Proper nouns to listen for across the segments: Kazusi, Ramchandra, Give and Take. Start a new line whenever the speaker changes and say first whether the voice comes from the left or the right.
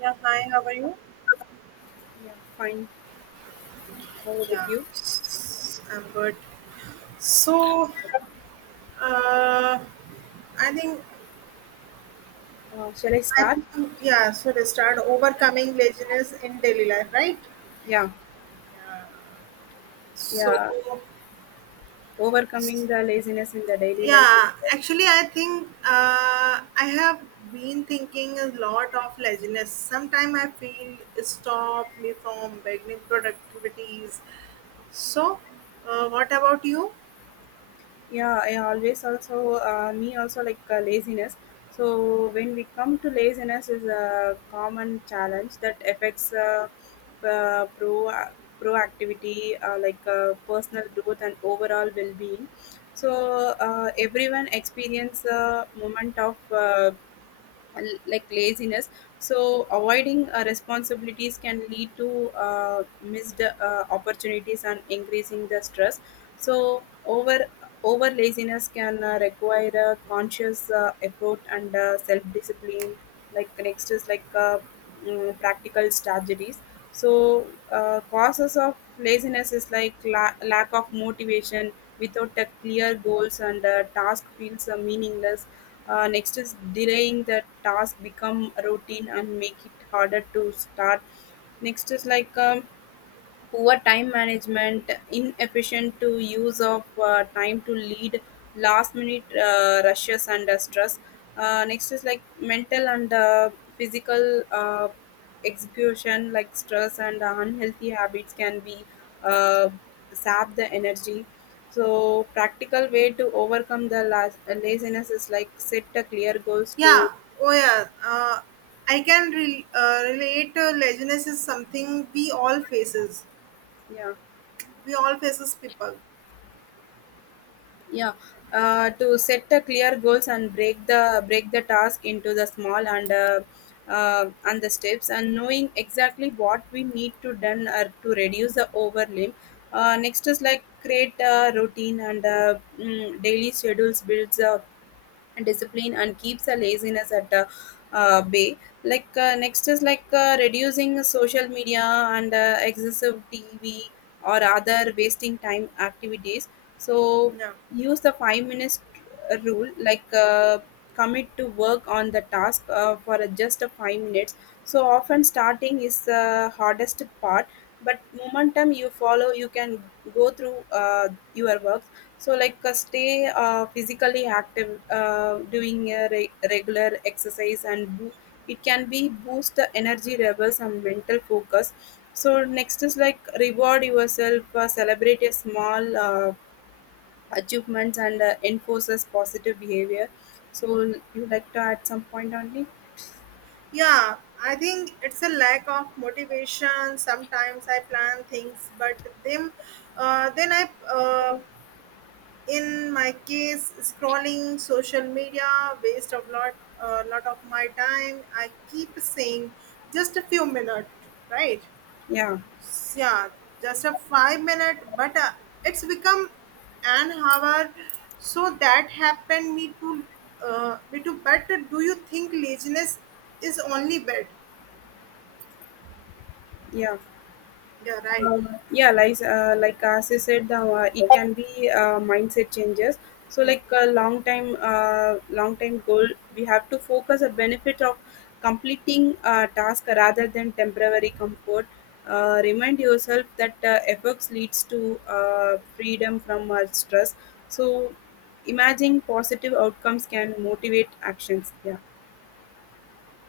right: Yeah, hi, how are you?
left: Yeah, fine. How about
right: Yeah,
left: you?
right: I'm good. So, uh, I think,
left: Shall I
right: I
left: start?
right: think, yeah, so to start, overcoming laziness in daily life, right?
left: Yeah,
right: So,
left: yeah. Overcoming the laziness in the daily life.
right: yeah, actually, I think I have been thinking a lot of laziness. Sometimes I feel it stop me from beginning productivities. So, what about you?
left: Yeah, I always also me also like laziness. So when we come to laziness is a common challenge that affects uh, pro proactivity, like personal growth and overall well-being. So everyone experience a moment of like laziness, so avoiding responsibilities can lead to missed opportunities and increasing the stress. So over laziness can require a conscious effort and self discipline. Like next is like practical strategies. So causes of laziness is like lack of motivation, without a clear goals and task feels meaningless. Next is delaying the task become routine and make it harder to start. Next is like poor time management, inefficient to use of time to lead last minute rushes and stress. Next is like mental and physical execution, like stress and unhealthy habits can be uh, sap the energy. So practical way to overcome the laziness is like set a clear goals to.
right: Yeah, oh yeah. I can relate to laziness is something we all faces.
left: Yeah,
right: We all faces people.
left: yeah. To set a clear goals and break the task into the small and the steps, and knowing exactly what we need to done or to reduce the overwhelm. Next is like create a routine, and daily schedules builds a and discipline and keeps the laziness at the bay. Like next is like reducing social media and excessive tv or other wasting time activities. So
right: Yeah.
left: use the 5 minutes rule, like commit to work on the task for just a 5 minutes. So often starting is the hardest part, but momentum you follow you can go through your work. So, like, stay physically active, doing a regular exercise, and it can be boost the energy levels and mental focus. So, next is like reward yourself, celebrate a small achievements, and enforces positive behavior. So, you like to add some point only?
right: Yeah, I think it's a lack of motivation. Sometimes I plan things, but then, I, in my case, scrolling social media, waste of lot of my time. I keep saying just a few minutes, right?
left: Yeah,
right: Yeah, just a 5 minute, but it's become an hour. So that happened me to but do you think laziness is only bad?
left: yeah.
right: Yeah, right.
left: Yeah, like as you said, it can be mindset changes. So,
right: Yeah,
left: like a long time goal, we have to focus a benefit of completing a task rather than temporary comfort. Remind yourself that efforts leads to freedom from stress. So, imagining positive outcomes can motivate actions. Yeah,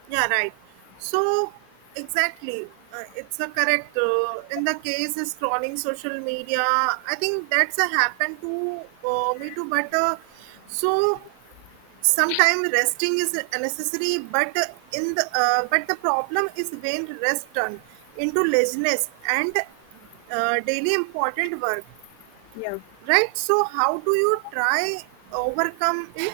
right: yeah, right. So exactly, it's a correct, in the case is scrolling social media. I think that's a happened to, me too, but so sometimes resting is necessary, but in the but the problem is when rest turn into laziness and daily important work,
left: yeah.
right: right? So how do you try overcome it?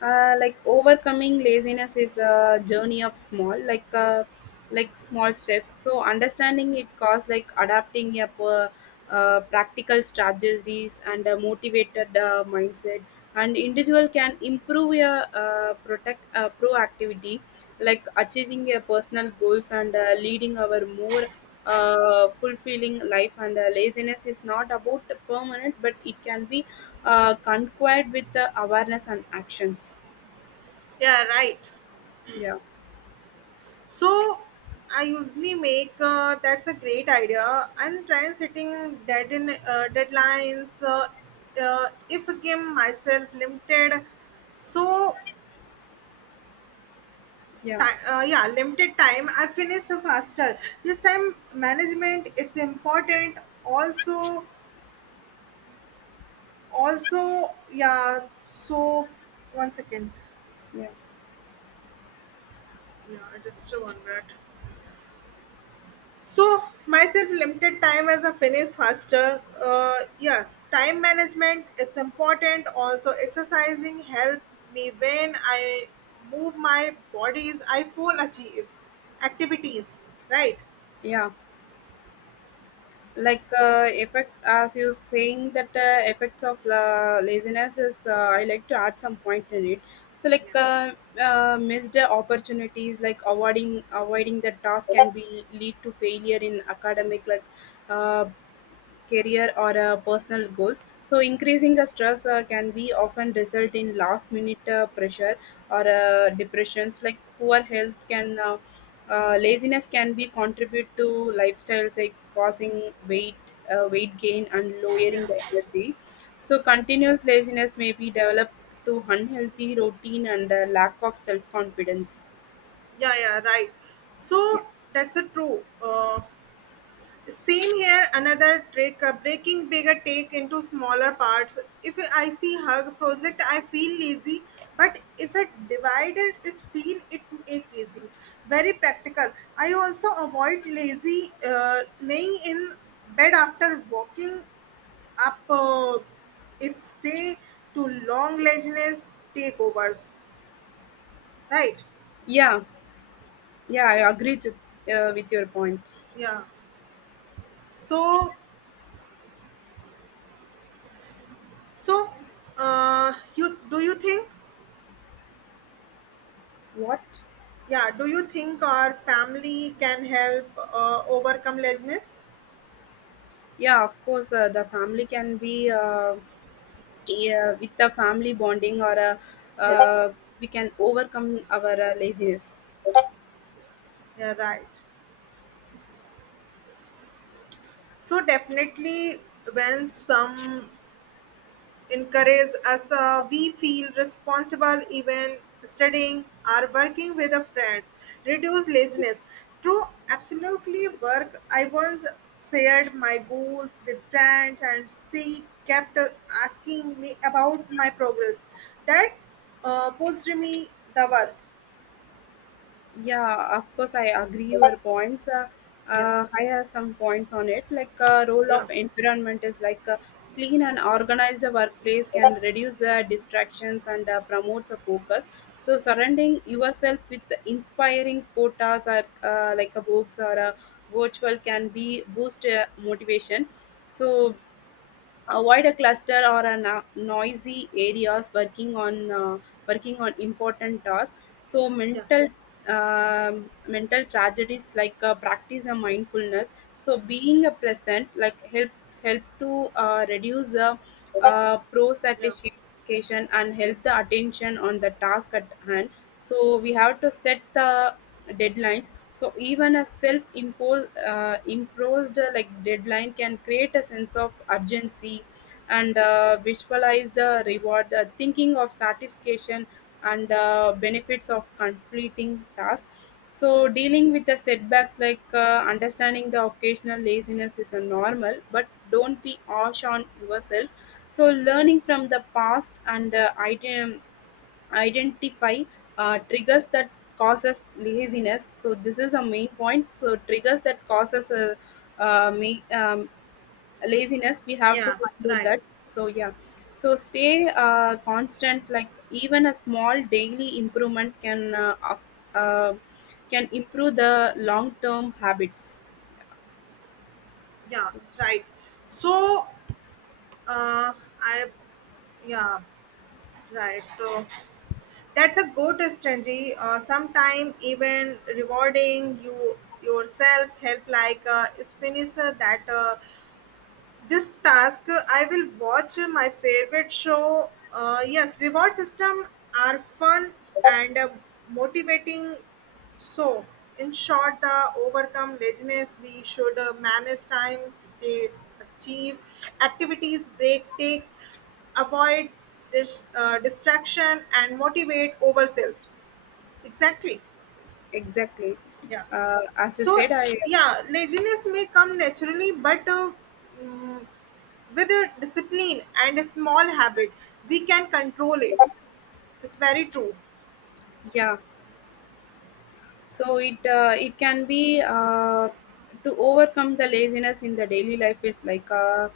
left: Like overcoming laziness is a journey of small like small steps, so understanding it cause like adapting a practical strategies and a motivated mindset, and individual can improve your protect proactivity, like achieving your personal goals and leading our more fulfilling life. And laziness is not about permanent, but it can be conquered with awareness and actions.
right: Yeah, right.
left: yeah
right: So I usually make, that's a great idea. I'm trying setting deadlines. If I give myself limited, so
left: yeah
right: time, yeah, limited time. I finish faster. This time management, it's important. Also, yeah. So, 1 second.
left: yeah
right: Yeah, I just 1 minute. So, myself limited time as a finish faster. Yes, time management, it's important. Also, exercising help me when I move my bodies. I full achieve activities, right?
left: yeah like effect as you saying that effects of laziness is I like to add some point in it. So like
right: Yeah.
left: missed opportunities like avoiding the task can be lead to failure in academic, like uh, career or personal goals. So increasing the stress can be often result in last minute pressure or depressions, like poor health can laziness can be contribute to lifestyles, like causing weight weight gain and
right: Yeah,
left: lowering the energy. So continuous laziness may be developed to unhealthy routine and lack of self confidence.
right: yeah, yeah, right. So that's a true, same here. Another trick, breaking bigger take into smaller parts. If I see hug project, I feel lazy, but if I divide it feel it make easy. Very practical. I also avoid lazy, laying in bed after walking up. If stay too long, laziness take overs, right?
left: Yeah, yeah, I agree to, with your point.
right: Yeah. So, So, you do you think?
left: What?
right: Yeah, do you think our family can help overcome laziness?
left: Yeah of course The family can be yeah, with the family bonding or
right: Yeah,
left: uh, we can overcome our laziness.
right: yeah, right. So definitely, when some encourage us, we feel responsible, even studying or working with our friends reduce laziness. True, absolutely work. I once shared my goals with friends and she kept asking me about my progress, that pushed me the work.
left: Yeah, of course, I agree your points.
right: Yeah,
left: I have some points on it. Like role
right: yeah,
left: of environment is like clean and organized workplace can reduce distractions and promotes a focus. So surrounding yourself with inspiring quotas or like a books or a virtual can be boost motivation. So avoid a cluster or a noisy areas working on important tasks. So
right: yeah,
left: mental tragedies, like practice a mindfulness. So being a present like help to reduce the pro
right: yeah,
left: satisfaction and help the attention on the task at hand. So we have to set the deadlines. So even a self-imposed imposed like deadline can create a sense of urgency, and visualize the reward, thinking of satisfaction and benefits of completing tasks. So dealing with the setbacks, like understanding the occasional laziness is a normal, but don't be harsh on yourself. So learning from the past, and item identify triggers that causes laziness. So this is a main point, so triggers that causes uh, ma- um, laziness we have to
right: yeah,
left: find out
right: right.
left: that. So yeah, so stay constant, like even a small daily improvements can uh, can improve the long term habits.
right: Yeah, right. So uh, I yeah, right. So that's a good strategy. Sometimes even rewarding yourself help, like is finish that, this task, I will watch my favorite show. Yes, reward system are fun and motivating. So in short, the overcome laziness, we should manage time, stay achieve activities, break takes, avoid distraction, and motivate ourselves. Exactly.
left: Exactly.
right: Yeah.
left: As you
right: So,
left: said, I.
right: yeah, laziness may come naturally, but mm, with a discipline and a small habit, we can control it. It's very true.
left: Yeah, so it can be to overcome the laziness in the daily life is uh,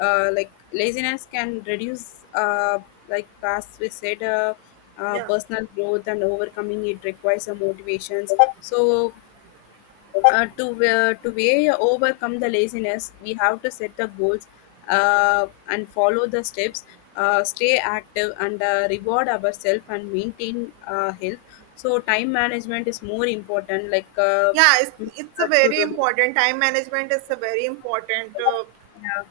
left: uh, like laziness can reduce like as we said
right: Yeah.
left: personal growth, and overcoming it requires some motivations. So to way overcome the laziness, we have to set the goals and follow the steps. Stay active and reward ourselves and maintain health. So time management is more important. Like
right: Yeah, it's a
left: to
right: very
left: do.
right: important. Time management is a very important.
left: Yeah.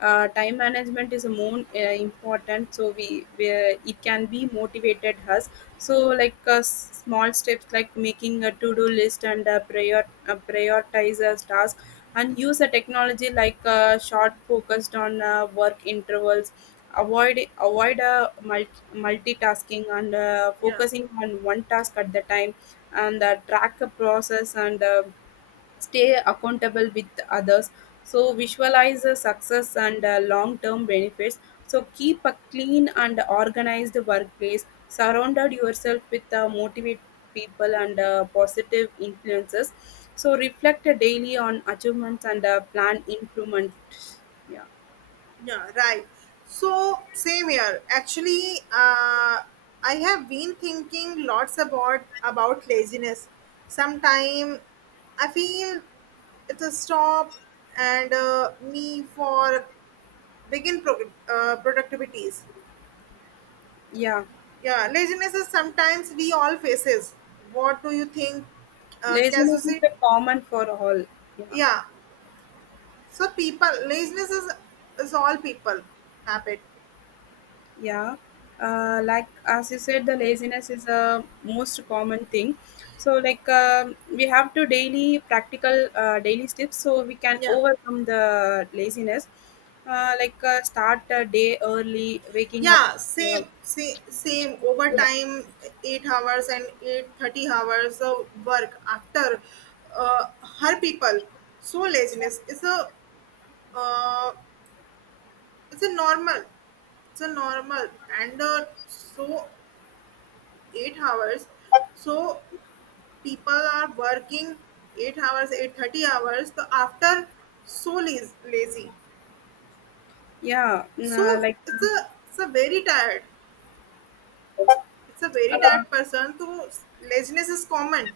left: Time management is more important, so we it can be motivated us. So like small steps like making a to-do list, and a prioritizers task, and use a technology, like short focused on work intervals, multitasking and
right: Yeah.
left: focusing on one task at the time, and track a process and stay accountable with others. So visualize the success and long-term benefits. So keep a clean and organized workplace, surrounded yourself with motivate people and positive influences. So reflect daily on achievements and plan improvement. yeah
right: Yeah, right. So same here. Actually, I have been thinking lots about laziness. Sometime I feel it's a stop and me for begin productivities.
left: yeah
right: Yeah, laziness is sometimes we all faces. What do you think,
left: Laziness is
right: Kazusi?
left: a common for all. Yeah.
right: Yeah. So people, laziness is all people habit.
left: Yeah, like as you said, the laziness is a most common thing. So, like we have to daily practical daily steps, so we can
right: Yeah.
left: overcome the laziness. Like start a day early, waking up.
right: Yeah,
left: Uh,
right: same
left: Yeah.
right: overtime 8 hours and 8:30 hours of work after uh, her people. So laziness is a, uh, it's a normal, it's a normal, and so 8 hours. So people are working 8 hours 8:30 hours. So after, so lazy,
left: yeah, uh,
right: so
left: like
right: it's a very tired, it's a very
left: uh,
right: tired person. So laziness is common.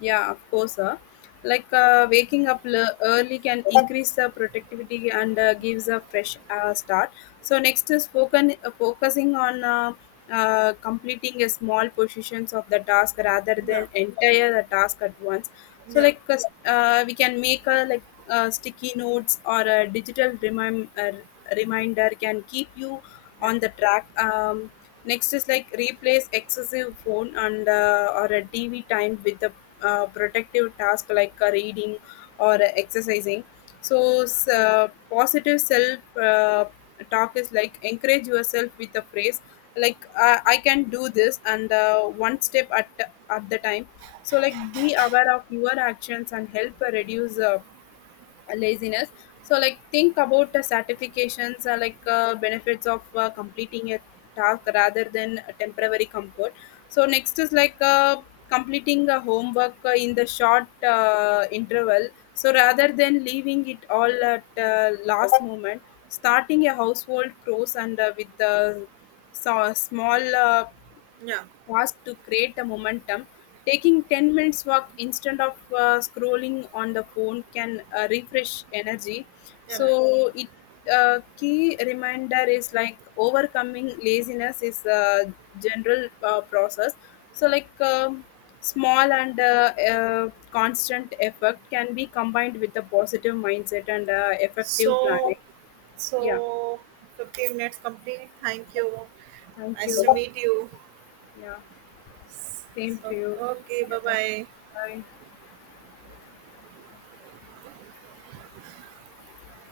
left: Yeah, of course. Like waking up early can increase the productivity and gives a fresh start. So next is focusing on completing a small portions of the task rather than entire the task at once. So like we can make a like sticky notes or a digital reminder can keep you on the track. Next is like replace excessive phone and or a TV time with the protective task, like reading or exercising. So, positive self talk is like encourage yourself with a phrase, like I can do this and one step at the time. So, like be aware of your actions and help reduce laziness. So like think about the certifications, like benefits of completing a task rather than a temporary comfort. So next is like completing a homework in the short interval, so rather than leaving it all at last moment. Starting a household chores and with the, so small
right: Yeah,
left: was to create a momentum. Taking 10 minutes walk instead of scrolling on the phone can refresh energy.
right: you're right.
left: So it key reminder is like overcoming laziness is a general process. So like small and constant effort can be combined with a positive mindset and effective
right: So,
left: planning. Yeah.
right: so 15 minutes complete. Thank you.
left: Thank
right: Nice
left: you.
right: to meet you.
left: Yeah. Same
right: So,
left: to you.
right: okay,
left: Yeah.
right: bye
left: Thank
right: bye.
left: you. Bye.